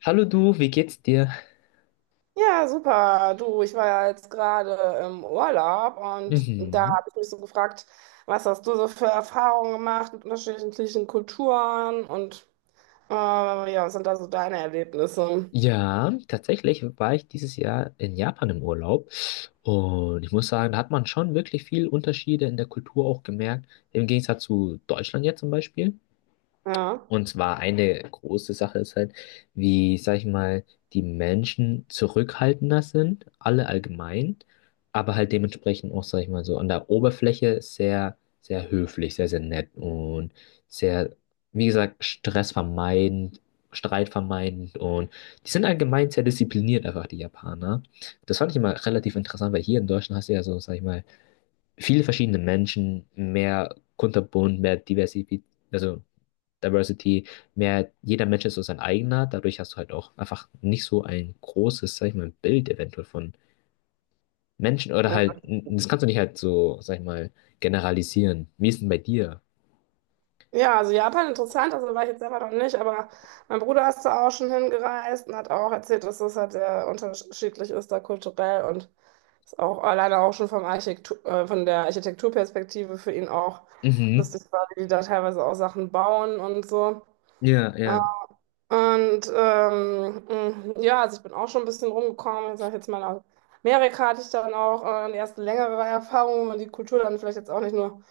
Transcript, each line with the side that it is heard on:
left: Hallo du, wie geht's dir?
right: Ja, super. Du, ich war ja jetzt gerade im Urlaub und da
left: Mhm.
right: habe ich mich so gefragt, was hast du so für Erfahrungen gemacht mit unterschiedlichen Kulturen und ja, was sind da so deine Erlebnisse?
left: Ja, tatsächlich war ich dieses Jahr in Japan im Urlaub und ich muss sagen, da hat man schon wirklich viel Unterschiede in der Kultur auch gemerkt, im Gegensatz zu Deutschland jetzt zum Beispiel.
right: Ja,
left: Und zwar eine große Sache ist halt, wie, sag ich mal, die Menschen zurückhaltender sind, alle allgemein, aber halt dementsprechend auch, sag ich mal, so an der Oberfläche sehr, sehr höflich, sehr, sehr nett und sehr, wie gesagt, stressvermeidend, streitvermeidend und die sind allgemein sehr diszipliniert, einfach die Japaner. Das fand ich immer relativ interessant, weil hier in Deutschland hast du ja so, sag ich mal, viele verschiedene Menschen, mehr kunterbunt, mehr Diversität, also Diversity, mehr jeder Mensch ist so sein eigener. Dadurch hast du halt auch einfach nicht so ein großes, sag ich mal, Bild eventuell von Menschen oder
right: ja.
left: halt, das kannst du nicht halt so, sag ich mal, generalisieren. Wie ist denn bei dir?
right: Ja, also Japan interessant, also war ich jetzt selber noch nicht, aber mein Bruder ist da auch schon hingereist und hat auch erzählt, dass das halt sehr unterschiedlich ist da kulturell und ist auch alleine auch schon von der Architekturperspektive für ihn auch
left: Mhm.
right: lustig war, wie die da teilweise auch Sachen bauen und so.
left: Ja, ja.
right: Und ja, also ich bin auch schon ein bisschen rumgekommen. Ich sage jetzt mal, aus Amerika hatte ich dann auch eine erste längere Erfahrung, wo man die Kultur dann vielleicht jetzt auch nicht nur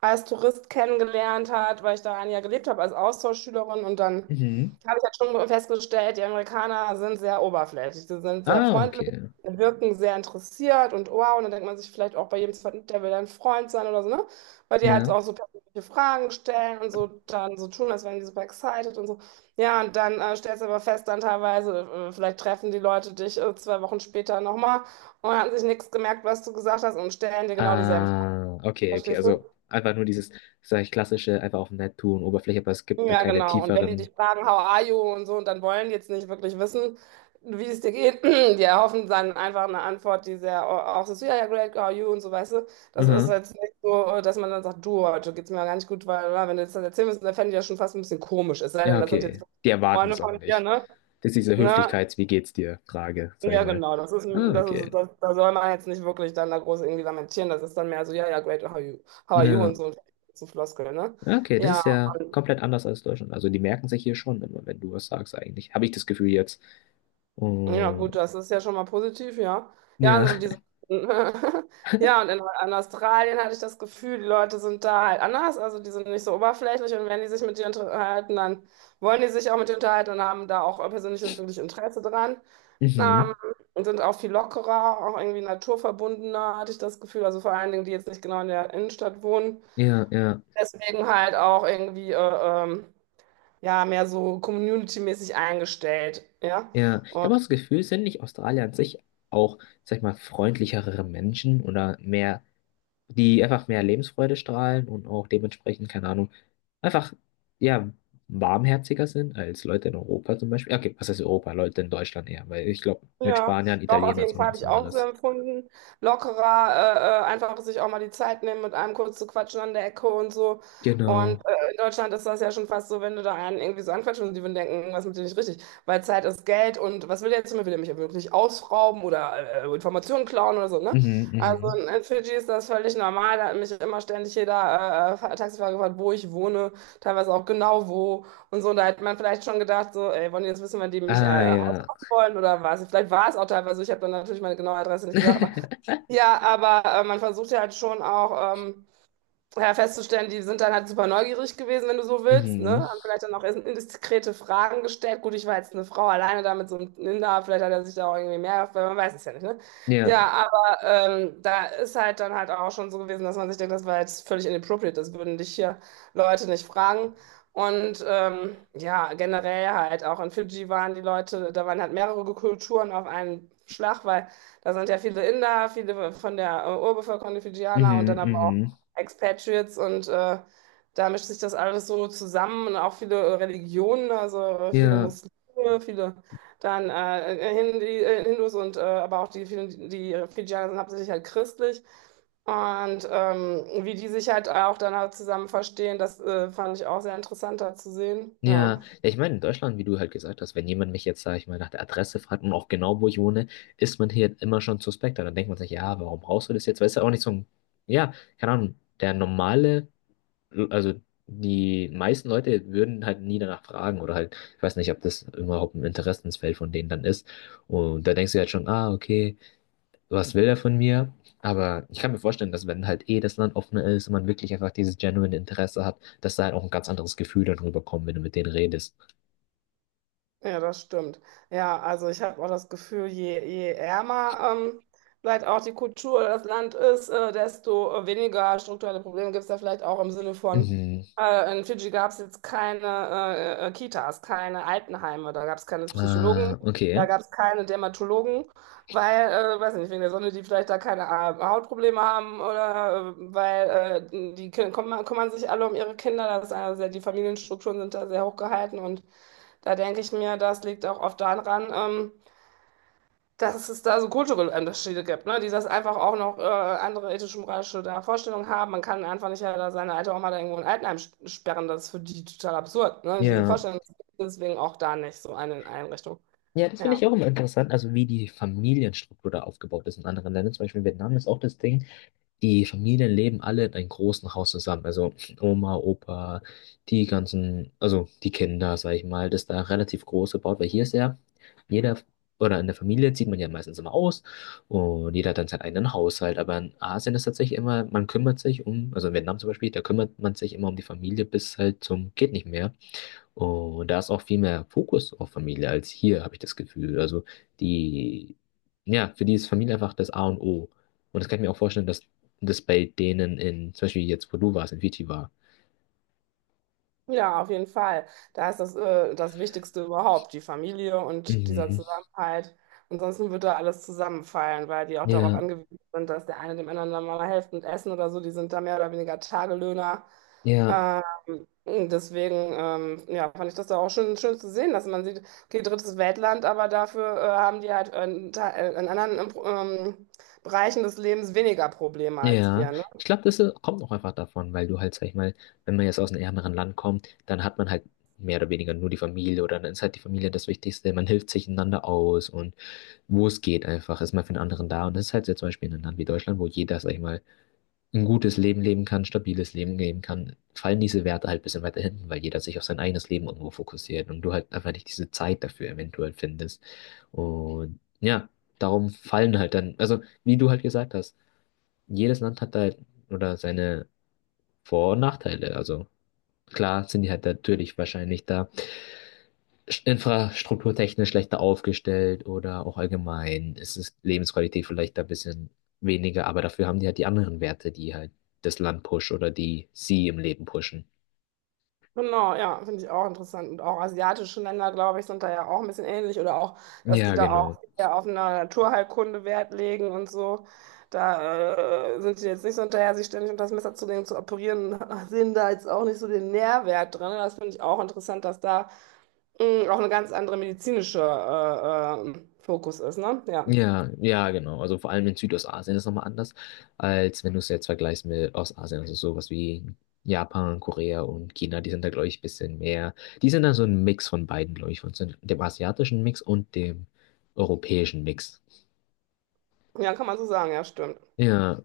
right: als Tourist kennengelernt hat, weil ich da ein Jahr gelebt habe als Austauschschülerin. Und dann
left: Mhm.
right: habe ich halt schon festgestellt, die Amerikaner sind sehr oberflächlich, sie sind sehr
left: Ah,
right: freundlich,
left: okay.
right: wirken sehr interessiert und wow. Und dann denkt man sich vielleicht auch bei jedem zweiten, der will dein Freund sein oder so, ne? Weil die halt
left: Ja.
right: auch so persönliche Fragen stellen und so dann so tun, als wären die super excited und so. Ja, und dann stellst du aber fest, dann teilweise, vielleicht treffen die Leute dich 2 Wochen später nochmal und haben sich nichts gemerkt, was du gesagt hast und stellen dir genau dieselben Fragen,
left: Ah, okay, okay.
right: verstehst du?
left: Also einfach nur dieses, sag ich, klassische, einfach auf nett tun, Oberfläche, aber es gibt da
right: Ja,
left: keine
right: genau. Und wenn die
left: tieferen.
right: dich fragen, how are you und so, und dann wollen die jetzt nicht wirklich wissen, wie es dir geht, die erhoffen dann einfach eine Antwort, die sehr auch so, ist, ja, ja, great, how are you und so, weißt du? Das ist
left: Mhm.
right: jetzt nicht so, dass man dann sagt, du, heute geht's mir gar nicht gut, weil, na, wenn du jetzt das erzählen müsstest, dann fände ich ja schon fast ein bisschen komisch, es sei
left: Ja,
right: denn, das sind jetzt
left: okay. Die erwarten
right: Freunde
left: das auch
right: von dir,
left: nicht.
right: ne?
left: Das ist diese
right: Ne?
left: Höflichkeits-Wie geht's dir? Frage, sag ich
right: Ja,
left: mal.
right: genau, das ist, ein-
left: Ah,
right: das ist,
left: okay.
right: das, da soll man jetzt nicht wirklich dann da groß irgendwie lamentieren, das ist dann mehr so, ja, ja, great, how are you
left: Ja,
right: und so, so Floskel, ne?
left: okay, das
right: Ja,
left: ist ja komplett anders als Deutschland. Also die merken sich hier schon immer, wenn du was sagst eigentlich. Habe ich das Gefühl jetzt.
right: Ja,
left: Oh,
right: gut, das ist ja schon mal positiv, ja. Ja,
left: ja,
right: ja, und in Australien hatte ich das Gefühl, die Leute sind da halt anders, also die sind nicht so oberflächlich und wenn die sich mit dir unterhalten, dann wollen die sich auch mit dir unterhalten und haben da auch persönliches wirklich Interesse dran.
left: mhm.
right: Ähm, und sind auch viel lockerer, auch irgendwie naturverbundener, hatte ich das Gefühl. Also vor allen Dingen, die jetzt nicht genau in der Innenstadt wohnen.
left: Ja, ja,
right: Deswegen halt auch irgendwie ähm, ja, mehr so community-mäßig eingestellt. Ja.
left: ja. Ich habe auch das Gefühl, sind nicht Australier an sich auch, sag ich mal, freundlichere Menschen oder mehr, die einfach mehr Lebensfreude strahlen und auch dementsprechend, keine Ahnung, einfach, ja, warmherziger sind als Leute in Europa zum Beispiel. Okay, was heißt Europa? Leute in Deutschland eher, weil ich glaube, mit
right: Ja,
left: Spaniern,
right: doch, auf
left: Italienern
right: jeden
left: ist auch
right: Fall
left: noch
right: habe
left: was
right: ich auch so
left: anderes.
right: empfunden. Lockerer, einfach sich auch mal die Zeit nehmen, mit einem kurz zu quatschen an der Ecke und so. Und
left: Genau.
right: in Deutschland ist das ja schon fast so, wenn du da einen irgendwie so anquatschst und die würden denken, irgendwas mit dir nicht richtig. Weil Zeit ist Geld und was will der jetzt von mir? Will der mich ja wirklich ausrauben oder Informationen klauen oder so, ne?
left: Mhm,
right: Also
left: mhm.
right: in Fidschi ist das völlig normal. Da hat mich immer ständig jeder Taxifahrer gefragt, wo ich wohne, teilweise auch genau wo und so. Und da hätte man vielleicht schon gedacht, so, ey, wollen die jetzt wissen, wenn die mich
left: Ah, ja.
right: wollen oder was. Vielleicht war es auch teilweise so, ich habe dann natürlich meine genaue Adresse nicht gesagt, aber ja, aber man versucht ja halt schon auch, ja, festzustellen, die sind dann halt super neugierig gewesen, wenn du so willst, ne?
left: Mhm.
right: Haben vielleicht dann auch erst indiskrete Fragen gestellt. Gut, ich war jetzt eine Frau alleine da mit so einem Inder, vielleicht hat er sich da auch irgendwie mehr, weil man weiß es ja nicht, ne?
left: Ja.
right: Ja, aber da ist halt dann halt auch schon so gewesen, dass man sich denkt, das war jetzt völlig inappropriate, das würden dich hier Leute nicht fragen. Und ja, generell halt auch in Fidschi waren die Leute, da waren halt mehrere Kulturen auf einen Schlag, weil da sind ja viele Inder, viele von der Urbevölkerung, die Fidschianer und
left: Mhm,
right: dann aber auch
left: mhm.
right: Expatriates und da mischt sich das alles so zusammen und auch viele Religionen, also viele
left: Ja.
right: Muslime, viele dann Hindus und aber auch die vielen, die Fidschaner sind hauptsächlich halt christlich. Und wie die sich halt auch dann halt zusammen verstehen, das fand ich auch sehr interessant da zu sehen.
left: Ja,
right: Ja.
left: ja, ich meine, in Deutschland, wie du halt gesagt hast, wenn jemand mich jetzt, sag ich mal, nach der Adresse fragt und auch genau, wo ich wohne, ist man hier immer schon suspekter. Dann denkt man sich, ja, warum brauchst du das jetzt? Weißt du, auch nicht so ein, ja, keine Ahnung, der normale, also die meisten Leute würden halt nie danach fragen oder halt, ich weiß nicht, ob das überhaupt ein Interessensfeld von denen dann ist. Und da denkst du halt schon, ah, okay. Was will er von mir? Aber ich kann mir vorstellen, dass wenn halt eh das Land offener ist und man wirklich einfach dieses genuine Interesse hat, dass da halt auch ein ganz anderes Gefühl dann rüberkommt, wenn du mit denen redest.
right: Ja, das stimmt. Ja, also ich habe auch das Gefühl, je ärmer vielleicht auch die Kultur oder das Land ist, desto weniger strukturelle Probleme gibt es da vielleicht auch im Sinne von,
left: Mhm.
right: in Fidschi gab es jetzt keine Kitas, keine Altenheime, da gab es keine Psychologen,
left: Ah,
right: da
left: okay.
right: gab es keine Dermatologen, weil, weiß nicht, wegen der Sonne, die vielleicht da keine Hautprobleme haben oder weil die Kinder kümmern sich alle um ihre Kinder, das ist eine sehr, die Familienstrukturen sind da sehr hochgehalten und da denke ich mir, das liegt auch oft daran, dass es da so kulturelle Unterschiede gibt, ne? Die das einfach auch noch andere ethisch-moralische da Vorstellungen haben. Man kann einfach nicht ja, da seine alte Oma da irgendwo in Altenheim sperren. Das ist für die total absurd, ne? Diese
left: Ja.
right: Vorstellung ist deswegen auch da nicht so eine Einrichtung.
left: Ja, das finde ich
right: Ja.
left: auch immer interessant, also wie die Familienstruktur da aufgebaut ist in anderen Ländern. Zum Beispiel in Vietnam ist auch das Ding, die Familien leben alle in einem großen Haus zusammen. Also Oma, Opa, die ganzen, also die Kinder, sag ich mal, das ist da relativ groß gebaut, weil hier ist ja jeder, oder in der Familie zieht man ja meistens immer aus und jeder hat dann seinen eigenen Haushalt. Aber in Asien ist tatsächlich immer, man kümmert sich um, also in Vietnam zum Beispiel, da kümmert man sich immer um die Familie bis halt zum geht nicht mehr und da ist auch viel mehr Fokus auf Familie als hier, habe ich das Gefühl. Also die, ja, für die ist Familie einfach das A und O. Und das kann ich mir auch vorstellen, dass das bei denen in, zum Beispiel jetzt, wo du warst, in Fiji war.
right: Ja, auf jeden Fall. Da ist das Wichtigste überhaupt, die Familie und dieser
left: Mhm.
right: Zusammenhalt. Ansonsten wird da alles zusammenfallen, weil die auch darauf
left: Ja,
right: angewiesen sind, dass der eine dem anderen dann mal hilft und essen oder so. Die sind da mehr oder weniger Tagelöhner.
left: ja,
right: Ähm, deswegen, ja, fand ich das da auch schön, schön zu sehen, dass man sieht, okay, drittes Weltland, aber dafür haben die halt in anderen Bereichen des Lebens weniger Probleme als
left: ja.
right: wir, ne?
left: Ich glaube, das kommt auch einfach davon, weil du halt, sag ich mal, wenn man jetzt aus einem ärmeren Land kommt, dann hat man halt mehr oder weniger nur die Familie oder dann ist halt die Familie das Wichtigste. Man hilft sich einander aus und wo es geht einfach, ist man für den anderen da. Und das ist halt jetzt zum Beispiel in einem Land wie Deutschland, wo jeder, sag ich mal, ein gutes Leben leben kann, stabiles Leben leben kann, fallen diese Werte halt ein bisschen weiter hinten, weil jeder sich auf sein eigenes Leben irgendwo fokussiert und du halt einfach nicht diese Zeit dafür eventuell findest. Und ja, darum fallen halt dann, also wie du halt gesagt hast, jedes Land hat halt oder seine Vor- und Nachteile. Also klar sind die halt natürlich wahrscheinlich da infrastrukturtechnisch schlechter aufgestellt oder auch allgemein ist es Lebensqualität vielleicht ein bisschen weniger, aber dafür haben die halt die anderen Werte, die halt das Land pushen oder die sie im Leben pushen.
right: Genau, ja, finde ich auch interessant. Und auch asiatische Länder, glaube ich, sind da ja auch ein bisschen ähnlich oder auch, dass die
left: Ja,
right: da auch
left: genau.
right: eher auf eine Naturheilkunde Wert legen und so. Da sind die jetzt nicht so hinterher, sich ständig unter das Messer zu legen, zu operieren, sehen da jetzt auch nicht so den Nährwert drin. Das finde ich auch interessant, dass da auch eine ganz andere medizinische Fokus ist, ne? Ja.
left: Ja, ja, genau. Also vor allem in Südostasien ist es nochmal anders, als wenn du es jetzt vergleichst mit Ostasien. Also sowas wie Japan, Korea und China, die sind da, glaube ich, ein bisschen mehr. Die sind da so ein Mix von beiden, glaube ich, von so dem asiatischen Mix und dem europäischen Mix.
right: Ja, kann man so sagen, ja, stimmt.
left: Ja.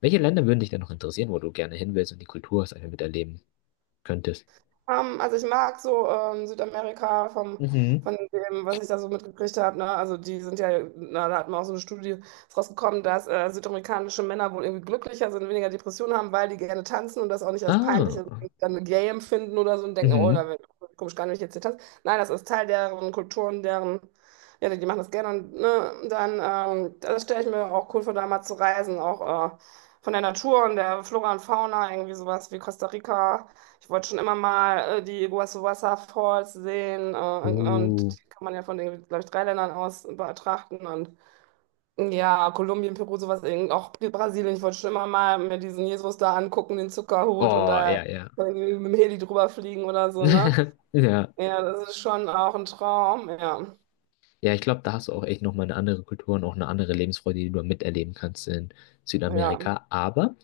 left: Welche Länder würden dich denn noch interessieren, wo du gerne hin willst und die Kultur hast, einfach miterleben könntest?
right: Also ich mag so Südamerika
left: Mhm.
right: von dem, was ich da so mitgekriegt habe. Ne? Also die sind ja, na, da hat man auch so eine Studie ist rausgekommen, dass südamerikanische Männer wohl irgendwie glücklicher sind, weniger Depressionen haben, weil die gerne tanzen und das auch nicht als peinlich
left: Ah.
right: und dann gay empfinden oder so und denken, oh,
left: Mhm.
right: da wird komisch gar nicht wenn ich jetzt hier tanzen. Nein, das ist Teil deren Kulturen, deren, ja, die machen das gerne und ne, dann, das stelle ich mir auch cool vor, da mal zu reisen, auch von der Natur und der Flora und Fauna, irgendwie sowas wie Costa Rica. Ich wollte schon immer mal die Iguazu Waterfalls sehen und
left: Uh.
right: die kann man ja von den, glaube ich, drei Ländern aus betrachten und ja, Kolumbien, Peru, sowas, eben auch Brasilien. Ich wollte schon immer mal mir diesen Jesus da angucken, den Zuckerhut und
left: Oh,
right: da
left: ja, ja.
right: irgendwie mit dem Heli drüber fliegen oder so, ne?
left: Ja.
right: Ja, das ist schon auch ein Traum, ja.
left: Ja, ich glaube, da hast du auch echt nochmal eine andere Kultur und auch eine andere Lebensfreude, die du miterleben kannst in
right: Ja,
left: Südamerika. Aber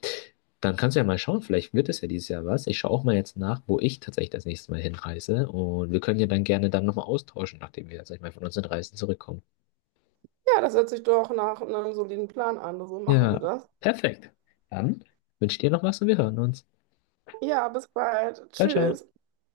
left: dann kannst du ja mal schauen, vielleicht wird es ja dieses Jahr was. Ich schaue auch mal jetzt nach, wo ich tatsächlich das nächste Mal hinreise. Und wir können ja dann gerne dann nochmal austauschen, nachdem wir, sag ich mal, von unseren Reisen zurückkommen.
right: ja, das hört sich doch nach einem soliden Plan an. So machen wir
left: Ja,
right: das.
left: perfekt. Dann wünsche ich dir noch was und wir hören uns.
right: Ja, bis bald.
left: Ciao, ciao.
right: Tschüss.